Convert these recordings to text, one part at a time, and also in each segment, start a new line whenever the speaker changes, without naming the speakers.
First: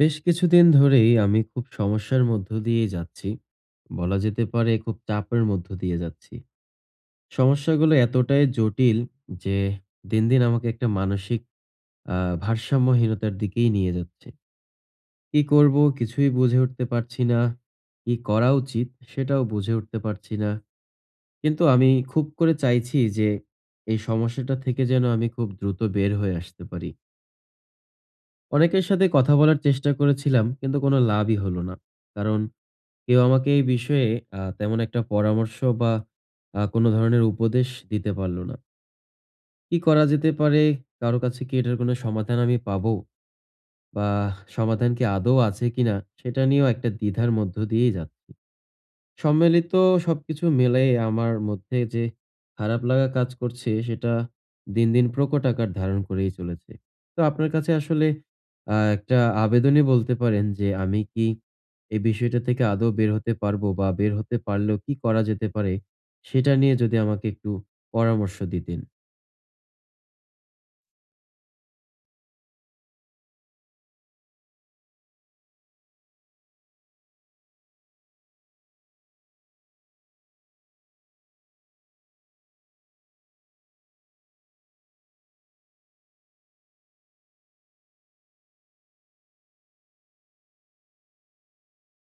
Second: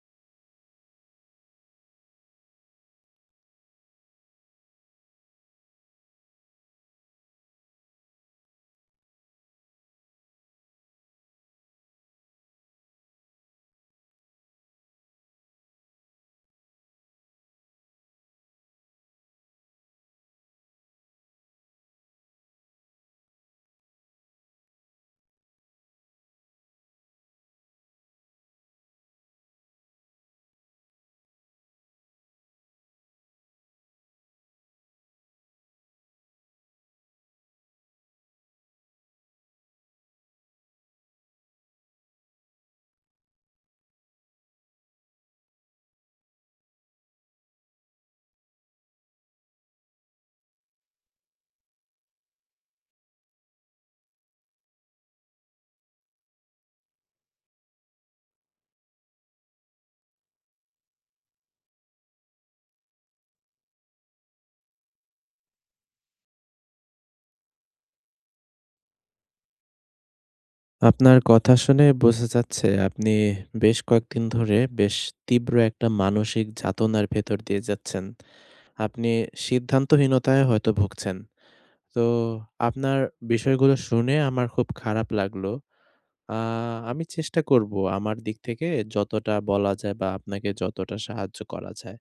বেশ কিছুদিন ধরেই আমি খুব সমস্যার মধ্য দিয়ে যাচ্ছি। বলা যেতে পারে খুব চাপের মধ্য দিয়ে যাচ্ছি। সমস্যাগুলো এতটাই জটিল যে দিন, দিন আমাকে একটা মানসিক আ ভারসাম্যহীনতার দিকেই নিয়ে যাচ্ছে। কি করব কিছুই বুঝে উঠতে পারছি না। কি করা উচিত সেটাও বুঝে উঠতে পারছি না। কিন্তু আমি খুব করে চাইছি যে এই সমস্যাটা থেকে যেন আমি খুব দ্রুত বের হয়ে আসতে পারি। অনেকের সাথে কথা বলার চেষ্টা করেছিলাম কিন্তু কোনো লাভই হলো না। কারণ কেউ আমাকে এই বিষয়ে তেমন একটা পরামর্শ বা কোনো ধরনের উপদেশ দিতে পারল না। কি করা যেতে পারে? কারো কাছে কি এটার কোনো সমাধান আমি পাবো? বা সমাধান কি আদৌ আছে কিনা? সেটা নিয়েও একটা দ্বিধার মধ্য দিয়েই যাচ্ছি। সম্মিলিত সবকিছু মিলাই আমার মধ্যে যে খারাপ লাগা কাজ করছে সেটা দিন, দিন প্রকট আকার ধারণ করেই চলেছে। তো আপনার কাছে আসলে একটা আবেদনই বলতে পারেন যে আমি কি এই বিষয়টা থেকে আদৌ বের হতে পারবো? বা বের হতে পারলেও কি করা যেতে পারে? সেটা নিয়ে যদি আমাকে একটু পরামর্শ দিতেন।
আপনার কথা শুনে বোঝা যাচ্ছে আপনি বেশ কয়েকদিন ধরে বেশ তীব্র একটা মানসিক যাতনার ভেতর দিয়ে যাচ্ছেন। আপনি সিদ্ধান্তহীনতায় হয়তো ভুগছেন। তো আপনার বিষয়গুলো শুনে আমার খুব খারাপ লাগলো। আ আমি চেষ্টা করব আমার দিক থেকে যতটা বলা যায় বা আপনাকে যতটা সাহায্য করা যায়।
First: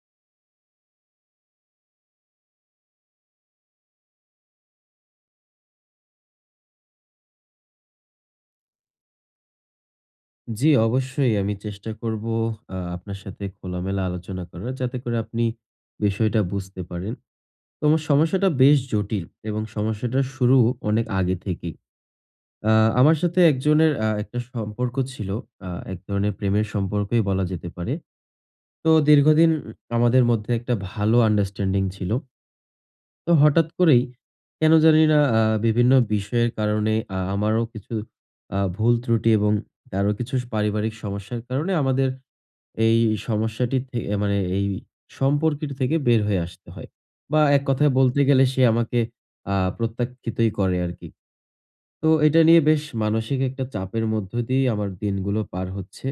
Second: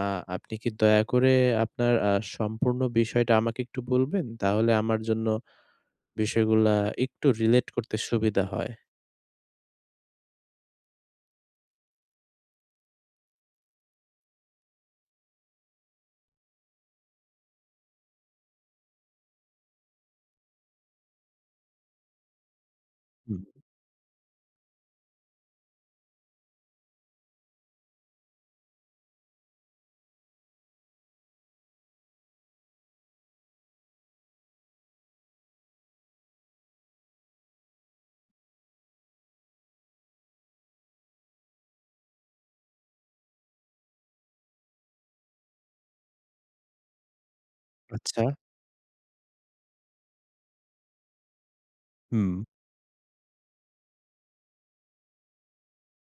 আ আপনি কি দয়া করে আপনার সম্পূর্ণ বিষয়টা আমাকে একটু বলবেন? তাহলে আমার জন্য বিষয়গুলা একটু রিলেট করতে সুবিধা হয়।
জি, অবশ্যই আমি চেষ্টা করব আপনার সাথে খোলামেলা আলোচনা করার, যাতে করে আপনি বিষয়টা বুঝতে পারেন। তোমার সমস্যাটা বেশ জটিল, এবং সমস্যাটার শুরু অনেক আগে থেকেই। আ আমার সাথে
হুম।
একজনের একটা সম্পর্ক ছিল। এক ধরনের প্রেমের সম্পর্কই বলা যেতে পারে। তো দীর্ঘদিন আমাদের মধ্যে একটা ভালো আন্ডারস্ট্যান্ডিং ছিল। তো হঠাৎ করেই কেন জানি না বিভিন্ন বিষয়ের কারণে, আমারও কিছু ভুল ত্রুটি এবং তারও কিছু পারিবারিক সমস্যার কারণে আমাদের এই সমস্যাটি থে মানে এই সম্পর্কের থেকে বের হয়ে আসতে হয়। বা এক কথায় বলতে
আচ্ছা।
গেলে সে আমাকে প্রত্যাখ্যিতই করে আরকি। তো
হুম,
এটা নিয়ে বেশ মানসিক একটা চাপের মধ্য দিয়েই আমার দিনগুলো পার হচ্ছে।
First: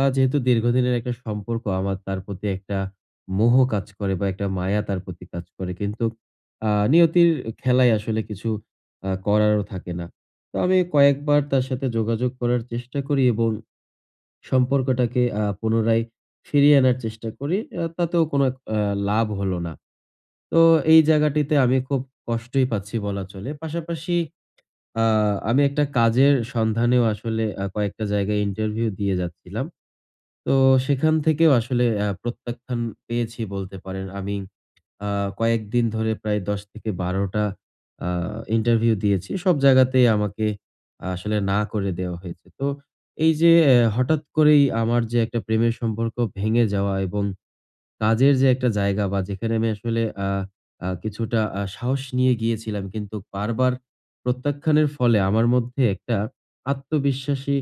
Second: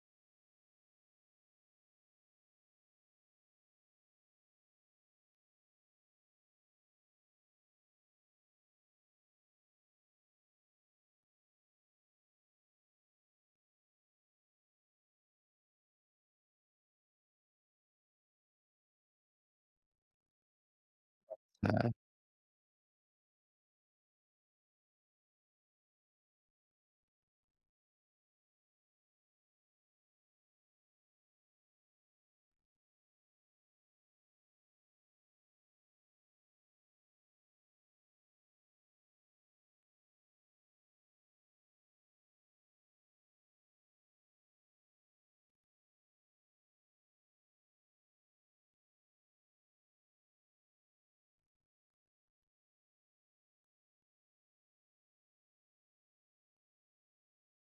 যেহেতু দীর্ঘদিনের একটা সম্পর্ক, আমার তার প্রতি একটা মোহ কাজ করে বা একটা মায়া তার প্রতি কাজ করে। কিন্তু নিয়তির খেলায় আসলে কিছু করারও থাকে না। তো আমি কয়েকবার তার সাথে যোগাযোগ করার চেষ্টা করি এবং সম্পর্কটাকে পুনরায় ফিরিয়ে আনার চেষ্টা করি। তাতেও কোনো এক লাভ হলো না। তো এই জায়গাটিতে আমি
হ্যাঁ।
খুব কষ্টই পাচ্ছি বলা চলে। পাশাপাশি আ আমি একটা কাজের সন্ধানেও আসলে কয়েকটা জায়গায় ইন্টারভিউ দিয়ে যাচ্ছিলাম। তো সেখান থেকেও আসলে প্রত্যাখ্যান পেয়েছি বলতে পারেন। আমি আ কয়েকদিন ধরে প্রায় ১০-১২ টা আ ইন্টারভিউ দিয়েছি। সব জায়গাতেই আমাকে আসলে না করে দেওয়া হয়েছে। তো এই যে হঠাৎ করেই আমার যে একটা প্রেমের সম্পর্ক ভেঙে যাওয়া, এবং কাজের যে একটা জায়গা বা যেখানে আমি আসলে আ আ কিছুটা সাহস নিয়ে গিয়েছিলাম, কিন্তু বারবার প্রত্যাখ্যানের ফলে আমার মধ্যে একটা আত্মবিশ্বাসী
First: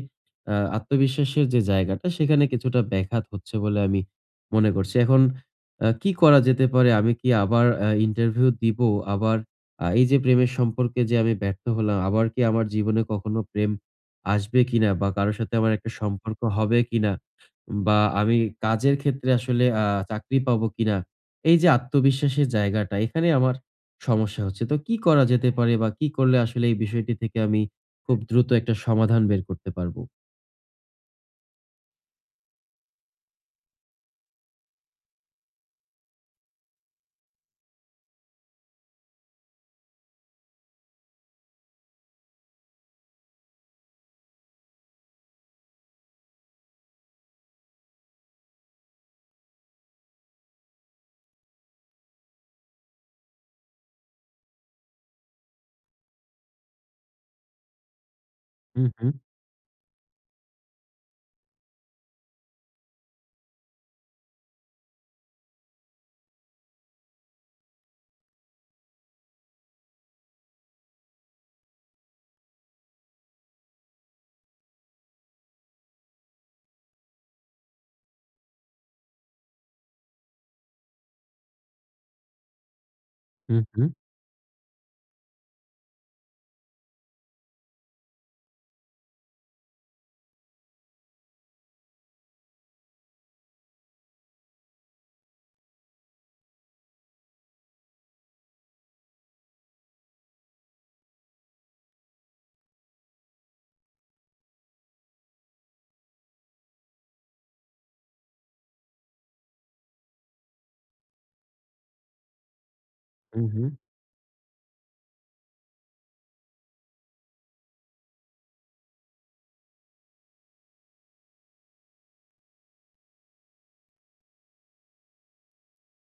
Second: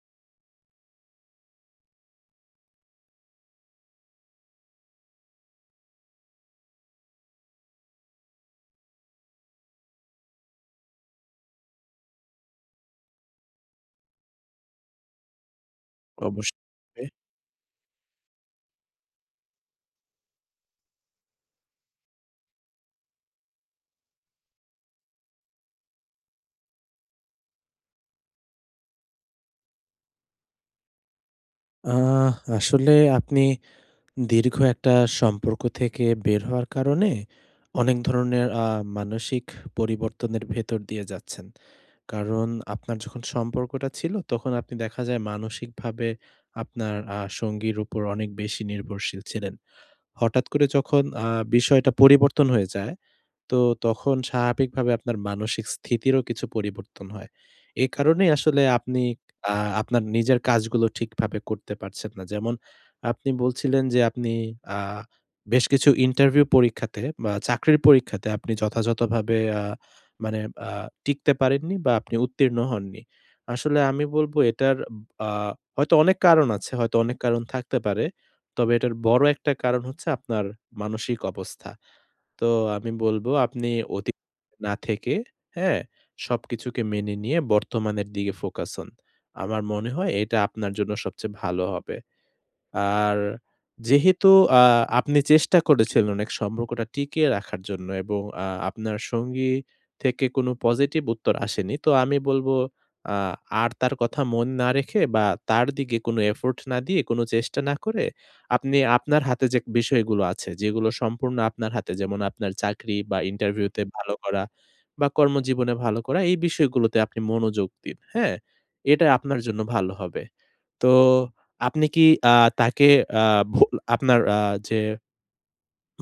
আ আত্মবিশ্বাসের যে জায়গাটা, সেখানে কিছুটা ব্যাঘাত হচ্ছে বলে আমি মনে করছি। এখন কি করা যেতে পারে? আমি কি আবার ইন্টারভিউ দিব? আবার এই যে প্রেমের সম্পর্কে যে আমি ব্যর্থ হলাম, আবার কি আমার জীবনে কখনো প্রেম আসবে কিনা? বা কারো সাথে আমার একটা সম্পর্ক হবে
অবশ্যই।
কিনা? বা আমি কাজের ক্ষেত্রে আসলে চাকরি পাবো কিনা? এই যে আত্মবিশ্বাসের জায়গাটা, এখানে আমার সমস্যা হচ্ছে। তো কি করা যেতে পারে বা কি করলে আসলে এই বিষয়টি থেকে আমি খুব দ্রুত একটা সমাধান বের করতে পারবো?
আ আসলে আপনি দীর্ঘ একটা সম্পর্ক থেকে বের হওয়ার কারণে অনেক ধরনের মানসিক পরিবর্তনের ভেতর দিয়ে যাচ্ছেন। কারণ আপনার যখন সম্পর্কটা ছিল তখন আপনি দেখা যায় মানসিকভাবে আপনার সঙ্গীর উপর অনেক বেশি নির্ভরশীল ছিলেন। হঠাৎ করে যখন বিষয়টা পরিবর্তন হয়ে যায় তো তখন স্বাভাবিকভাবে আপনার মানসিক স্থিতিরও কিছু পরিবর্তন হয়। এ কারণেই আসলে
হু,
আপনি
হু,
আ আপনার নিজের কাজগুলো ঠিকভাবে করতে পারছেন না। যেমন আপনি বলছিলেন যে আপনি আ বেশ কিছু ইন্টারভিউ পরীক্ষাতে বা চাকরির পরীক্ষাতে আপনি যথাযথভাবে মানে আ টিকতে পারেননি বা আপনি উত্তীর্ণ হননি। আসলে আমি বলব এটার আ হয়তো অনেক কারণ আছে, হয়তো অনেক কারণ থাকতে পারে। তবে এটার বড় একটা কারণ হচ্ছে আপনার মানসিক অবস্থা। তো আমি বলবো
হু,
আপনি
হু,
অতীত না থেকে, হ্যাঁ? সবকিছুকে মেনে নিয়ে বর্তমানের দিকে ফোকাস হন। আমার মনে হয় এটা আপনার জন্য সবচেয়ে ভালো হবে। আর যেহেতু আ আপনি চেষ্টা করেছিলেন এক সম্পর্কটা টিকিয়ে রাখার জন্য এবং আপনার সঙ্গী থেকে কোনো পজিটিভ উত্তর আসেনি। তো আমি বলবো আ আর তার কথা মন না রেখে বা তার দিকে কোনো এফোর্ট না দিয়ে, কোনো চেষ্টা না করে আপনি আপনার হাতে যে বিষয়গুলো আছে, যেগুলো সম্পূর্ণ আপনার হাতে যেমন আপনার চাকরি বা
হু, হু।
ইন্টারভিউতে ভালো করা বা কর্মজীবনে ভালো করা এই বিষয়গুলোতে আপনি মনোযোগ দিন। হ্যাঁ? এটা আপনার জন্য ভালো হবে। তো আপনি কি আ তাকে আ ভো আপনার যে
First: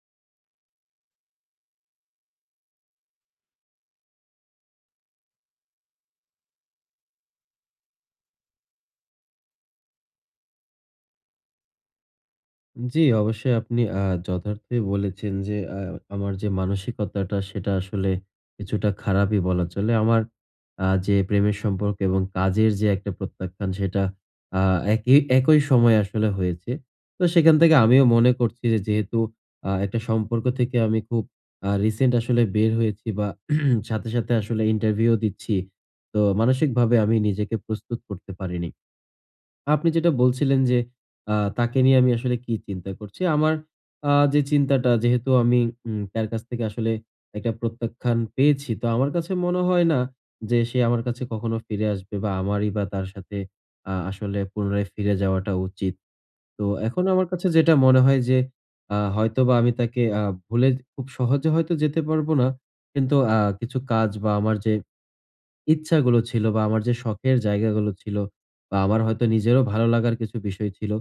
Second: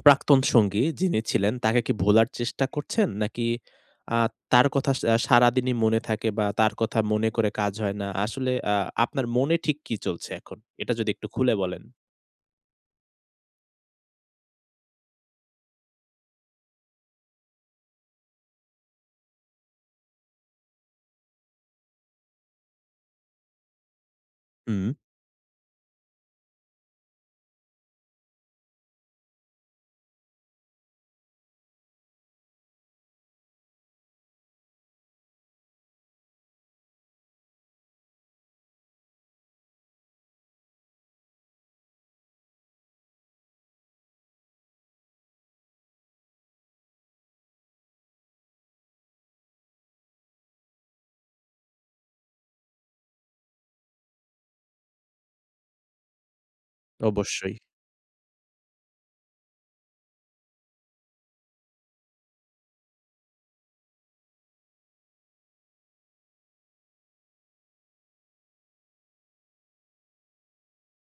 প্রাক্তন সঙ্গী যিনি ছিলেন তাকে কি ভোলার চেষ্টা করছেন? নাকি আ তার কথা সারাদিনই মনে থাকে বা তার কথা মনে করে কাজ হয় না? আসলে আপনার মনে ঠিক কি চলছে এখন? এটা যদি একটু খুলে বলেন।
জি, অবশ্যই আপনি যথার্থই বলেছেন যে আমার যে মানসিকতাটা সেটা আসলে কিছুটা খারাপই বলা চলে। আমার যে প্রেমের সম্পর্ক এবং কাজের যে একটা প্রত্যাখ্যান, সেটা আ
হুম,
একই একই সময়ে আসলে হয়েছে। তো সেখান থেকে আমিও মনে করছি যে, যেহেতু একটা সম্পর্ক থেকে আমি খুব রিসেন্ট আসলে বের হয়েছি বা সাথে, সাথে আসলে ইন্টারভিউ দিচ্ছি। তো মানসিকভাবে আমি নিজেকে প্রস্তুত করতে পারিনি। আপনি যেটা বলছিলেন যে, তাকে নিয়ে আমি আসলে কি চিন্তা করছি। আমার যে চিন্তাটা, যেহেতু আমি তার কাছ থেকে আসলে একটা প্রত্যাখ্যান পেয়েছি, তো আমার কাছে মনে হয় না যে সে আমার কাছে কখনো ফিরে আসবে, বা আমারই বা তার সাথে আসলে পুনরায় ফিরে যাওয়াটা উচিত। তো এখন আমার কাছে
অবশ্যই।
যেটা মনে হয় যে হয়তোবা আমি তাকে ভুলে খুব সহজে হয়তো যেতে পারবো না। কিন্তু কিছু কাজ বা আমার যে ইচ্ছাগুলো ছিল বা আমার যে শখের জায়গাগুলো ছিল বা আমার হয়তো নিজেরও ভালো লাগার কিছু বিষয় ছিল,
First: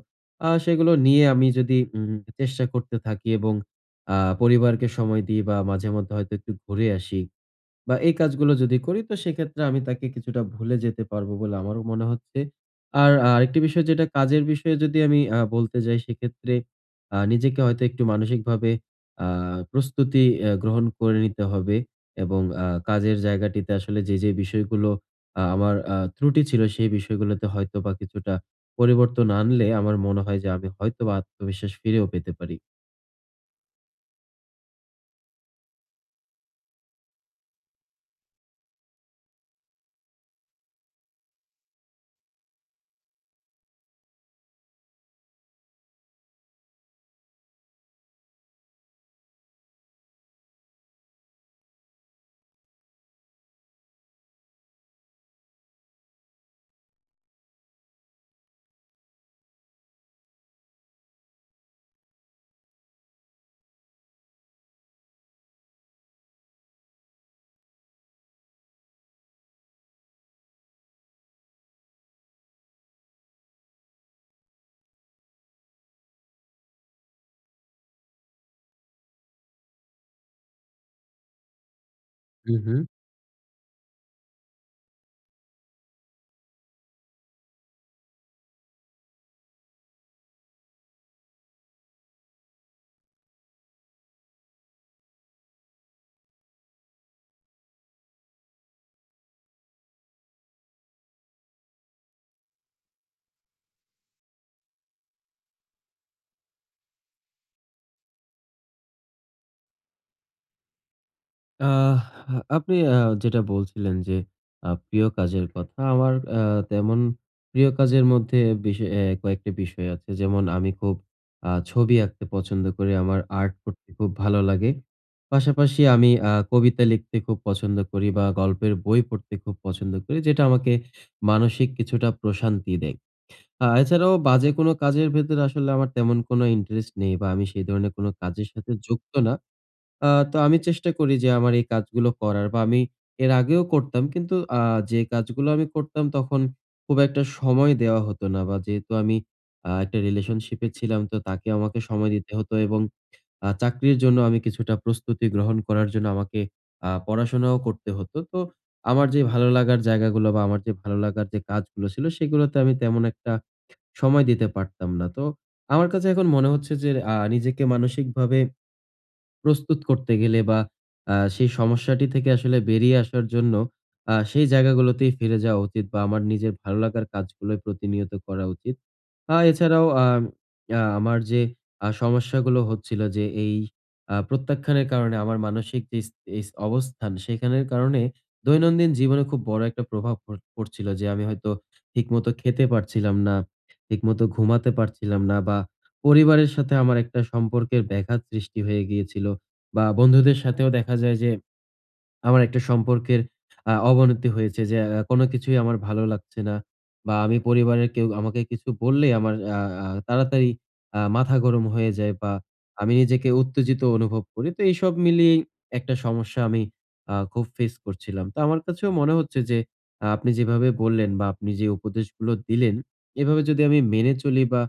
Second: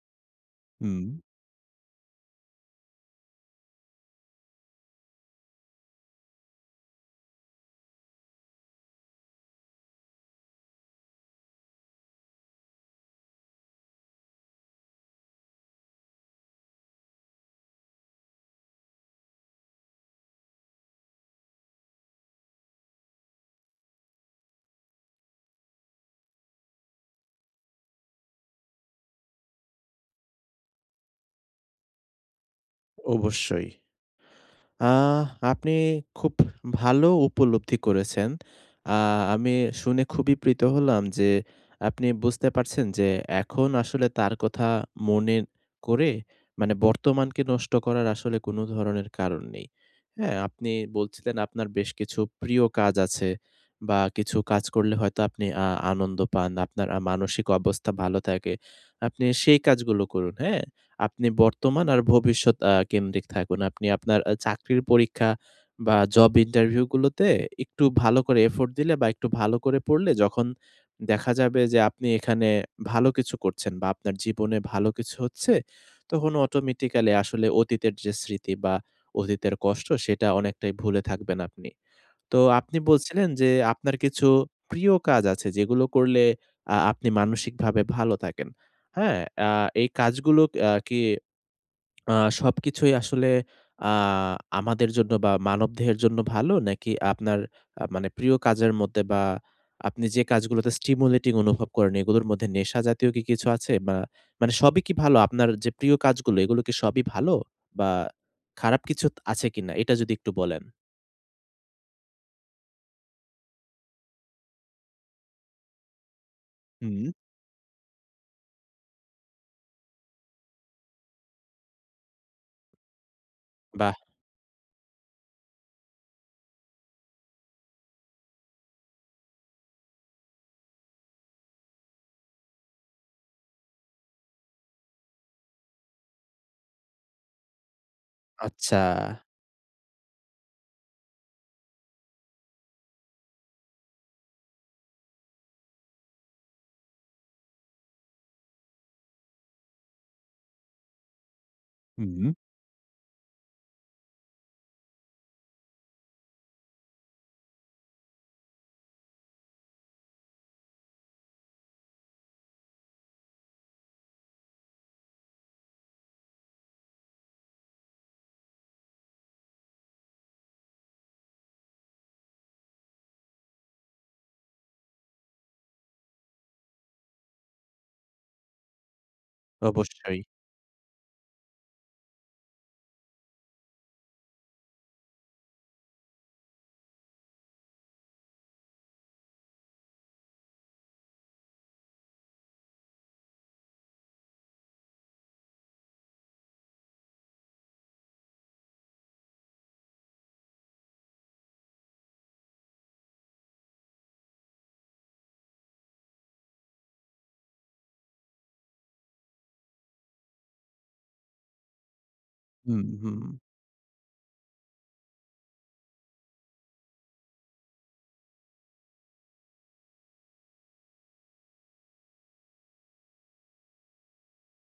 সেগুলো
হুম,
নিয়ে আমি যদি চেষ্টা করতে থাকি এবং পরিবারকে সময় দিই বা মাঝে মধ্যে হয়তো একটু ঘুরে আসি। বা এই কাজগুলো যদি করি তো সেক্ষেত্রে আমি তাকে কিছুটা ভুলে যেতে পারবো বলে আমারও মনে হচ্ছে। আর আরেকটি বিষয়, যেটা কাজের বিষয়ে যদি আমি বলতে যাই সেক্ষেত্রে নিজেকে হয়তো একটু মানসিকভাবে আ প্রস্তুতি গ্রহণ করে নিতে হবে, এবং কাজের জায়গাটিতে আসলে যে বিষয়গুলো আমার ত্রুটি ছিল সেই বিষয়গুলোতে হয়তোবা কিছুটা পরিবর্তন আনলে আমার মনে হয় যে আমি হয়তোবা আত্মবিশ্বাস ফিরেও পেতে পারি।
অবশ্যই। আহ আপনি খুব ভালো উপলব্ধি করেছেন। আ আমি শুনে খুবই প্রীত হলাম যে আপনি বুঝতে পারছেন যে এখন আসলে তার কথা মনে করে মানে বর্তমানকে নষ্ট করার আসলে কোনো ধরনের কারণ নেই। হ্যাঁ, আপনি বলছিলেন আপনার বেশ কিছু প্রিয় কাজ আছে বা কিছু কাজ করলে হয়তো আপনি আনন্দ পান। আপনার মানসিক অবস্থা ভালো থাকে। আপনি সেই কাজগুলো করুন, হ্যাঁ? আপনি বর্তমান আর ভবিষ্যৎ কেন্দ্রিক থাকুন। আপনি আপনার চাকরির পরীক্ষা বা জব ইন্টারভিউ গুলোতে একটু ভালো করে এফোর্ট দিলে বা একটু ভালো করে পড়লে যখন দেখা যাবে যে আপনি এখানে ভালো কিছু করছেন বা আপনার জীবনে ভালো কিছু হচ্ছে, তখন অটোমেটিক্যালি আসলে অতীতের যে স্মৃতি বা অতীতের কষ্ট সেটা অনেকটাই ভুলে থাকবেন আপনি। তো
হু, হু।
আপনি বলছিলেন যে আপনার কিছু প্রিয় কাজ আছে যেগুলো করলে আপনি মানসিকভাবে ভালো থাকেন। হ্যাঁ? আ এই কাজগুলো কি আ সবকিছুই আসলে আ আমাদের জন্য বা মানবদেহের জন্য ভালো? নাকি আপনার মানে প্রিয় কাজের মধ্যে বা আপনি যে কাজগুলোতে স্টিমুলেটিং অনুভব করেন এগুলোর মধ্যে নেশা জাতীয় কি কিছু আছে? বা মানে সবই কি ভালো? আপনার যে প্রিয় কাজগুলো এগুলো কি সবই ভালো? বা খারাপ কিছু ত আছে কিনা? এটা যদি একটু বলেন।
আহ আপনি যেটা বলছিলেন যে প্রিয় কাজের কথা, আমার তেমন
হুম।
প্রিয় কাজের মধ্যে কয়েকটা বিষয় আছে। যেমন আমি খুব ছবি আঁকতে পছন্দ করি, আমার আর্ট করতে
বাহ!
খুব ভালো লাগে। পাশাপাশি আমি কবিতা লিখতে খুব পছন্দ করি বা গল্পের বই পড়তে খুব পছন্দ করি, যেটা আমাকে মানসিক কিছুটা প্রশান্তি দেয়। এছাড়াও বাজে কোনো কাজের ভেতরে আসলে আমার তেমন কোনো ইন্টারেস্ট নেই, বা আমি সেই ধরনের কোনো কাজের সাথে
আচ্ছা।
যুক্ত না। তো আমি চেষ্টা করি যে আমার এই কাজগুলো করার, বা আমি এর আগেও করতাম। কিন্তু যে কাজগুলো আমি করতাম তখন খুব একটা সময় দেওয়া হতো না, বা যেহেতু আমি একটা রিলেশনশিপ এ ছিলাম, তো তাকে আমাকে সময়
হুম।
দিতে হতো, এবং চাকরির জন্য আমি কিছুটা প্রস্তুতি গ্রহণ করার জন্য আমাকে পড়াশোনাও করতে হতো। তো আমার যে ভালো লাগার জায়গাগুলো বা আমার যে ভালো লাগার যে কাজগুলো ছিল সেগুলোতে আমি তেমন একটা সময় দিতে পারতাম না। তো আমার কাছে এখন মনে হচ্ছে যে নিজেকে মানসিকভাবে প্রস্তুত করতে গেলে বা সেই সমস্যাটি থেকে আসলে বেরিয়ে আসার জন্য সেই জায়গাগুলোতেই ফিরে যাওয়া উচিত বা আমার নিজের ভালো লাগার কাজগুলোই প্রতিনিয়ত করা উচিত। এছাড়াও আ
অবশ্যই।
আ আমার যে সমস্যাগুলো হচ্ছিল, যে এই প্রত্যাখ্যানের কারণে আমার মানসিক যে ইস ইস অবস্থান, সেখানের কারণে দৈনন্দিন জীবনে খুব বড় একটা প্রভাব পড়ছিল, যে আমি হয়তো ঠিকমতো খেতে পারছিলাম না, ঠিকমতো ঘুমাতে পারছিলাম না, বা পরিবারের সাথে আমার একটা সম্পর্কের ব্যাঘাত সৃষ্টি হয়ে গিয়েছিল, বা বন্ধুদের সাথেও দেখা যায় যে আমার একটা সম্পর্কের অবনতি হয়েছে, যে কোনো কিছুই আমার ভালো লাগছে না, বা আমি, পরিবারের কেউ আমাকে কিছু বললেই আমার আ আ তাড়াতাড়ি মাথা গরম হয়ে যায়, বা
হুম,
আমি
হুম।
নিজেকে উত্তেজিত অনুভব করি। তো এইসব মিলিয়েই একটা সমস্যা আমি খুব ফেস করছিলাম। তো আমার কাছেও মনে হচ্ছে যে আপনি যেভাবে বললেন বা আপনি যে উপদেশগুলো দিলেন, এভাবে যদি আমি মেনে চলি বা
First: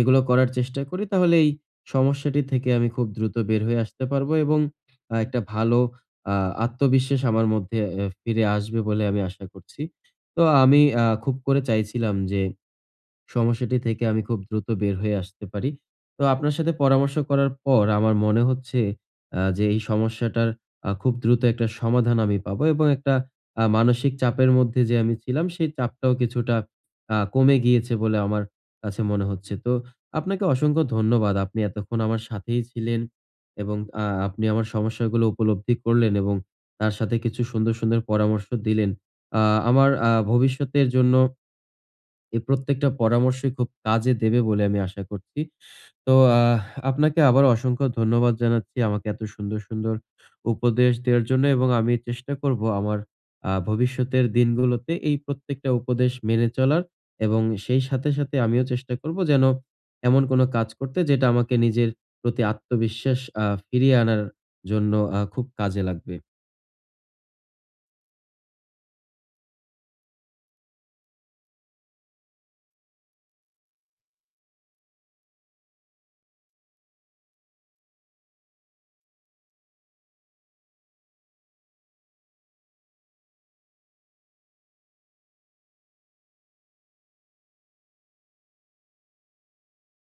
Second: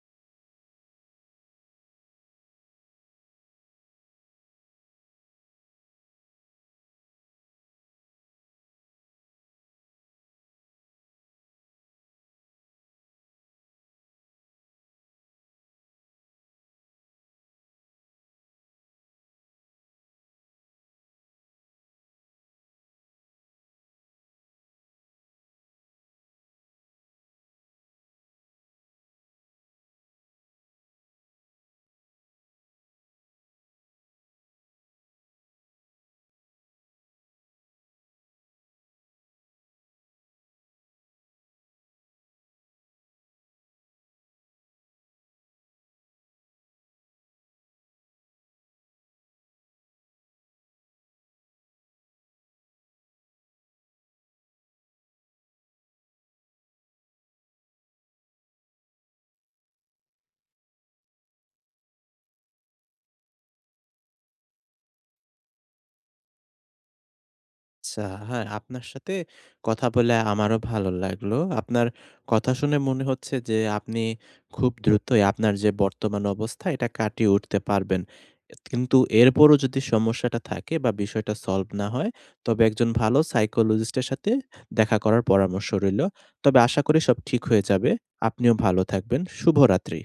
এগুলো করার চেষ্টা করি তাহলে এই সমস্যাটি থেকে আমি খুব দ্রুত বের হয়ে আসতে পারবো, এবং একটা ভালো আ আত্মবিশ্বাস আমার মধ্যে ফিরে আসবে বলে আমি আশা করছি। তো আমি খুব করে চাইছিলাম যে সমস্যাটি থেকে আমি খুব দ্রুত বের হয়ে আসতে পারি। তো আপনার সাথে পরামর্শ করার পর আমার মনে হচ্ছে যে এই সমস্যাটার খুব দ্রুত একটা সমাধান আমি পাবো, এবং একটা মানসিক চাপের মধ্যে যে আমি ছিলাম সেই চাপটাও কিছুটা কমে গিয়েছে বলে আমার কাছে মনে হচ্ছে। তো আপনাকে অসংখ্য ধন্যবাদ। আপনি এতক্ষণ আমার সাথেই ছিলেন, এবং আপনি আমার সমস্যাগুলো উপলব্ধি করলেন, এবং তার সাথে কিছু সুন্দর, সুন্দর পরামর্শ দিলেন। আ আমার ভবিষ্যতের জন্য এই প্রত্যেকটা পরামর্শই খুব কাজে দেবে বলে আমি আশা করছি। তো আপনাকে আবারও অসংখ্য ধন্যবাদ জানাচ্ছি আমাকে এত সুন্দর, সুন্দর উপদেশ দেওয়ার জন্য, এবং আমি চেষ্টা করব আমার ভবিষ্যতের দিনগুলোতে এই প্রত্যেকটা উপদেশ মেনে চলার, এবং সেই সাথে, সাথে আমিও চেষ্টা করব যেন এমন কোন কাজ করতে যেটা আমাকে নিজের প্রতি আত্মবিশ্বাস ফিরিয়ে আনার জন্য খুব কাজে লাগবে।
আচ্ছা, হ্যাঁ, আপনার সাথে কথা বলে আমারও ভালো লাগলো। আপনার কথা শুনে মনে হচ্ছে যে আপনি খুব দ্রুতই আপনার যে বর্তমান অবস্থা এটা কাটিয়ে উঠতে পারবেন। এত কিন্তু এরপরও যদি সমস্যাটা থাকে বা বিষয়টা সলভ না হয়, তবে একজন ভালো সাইকোলজিস্ট এর সাথে দেখা করার পরামর্শ রইলো। তবে আশা করি সব ঠিক হয়ে যাবে। আপনিও ভালো থাকবেন। শুভরাত্রি।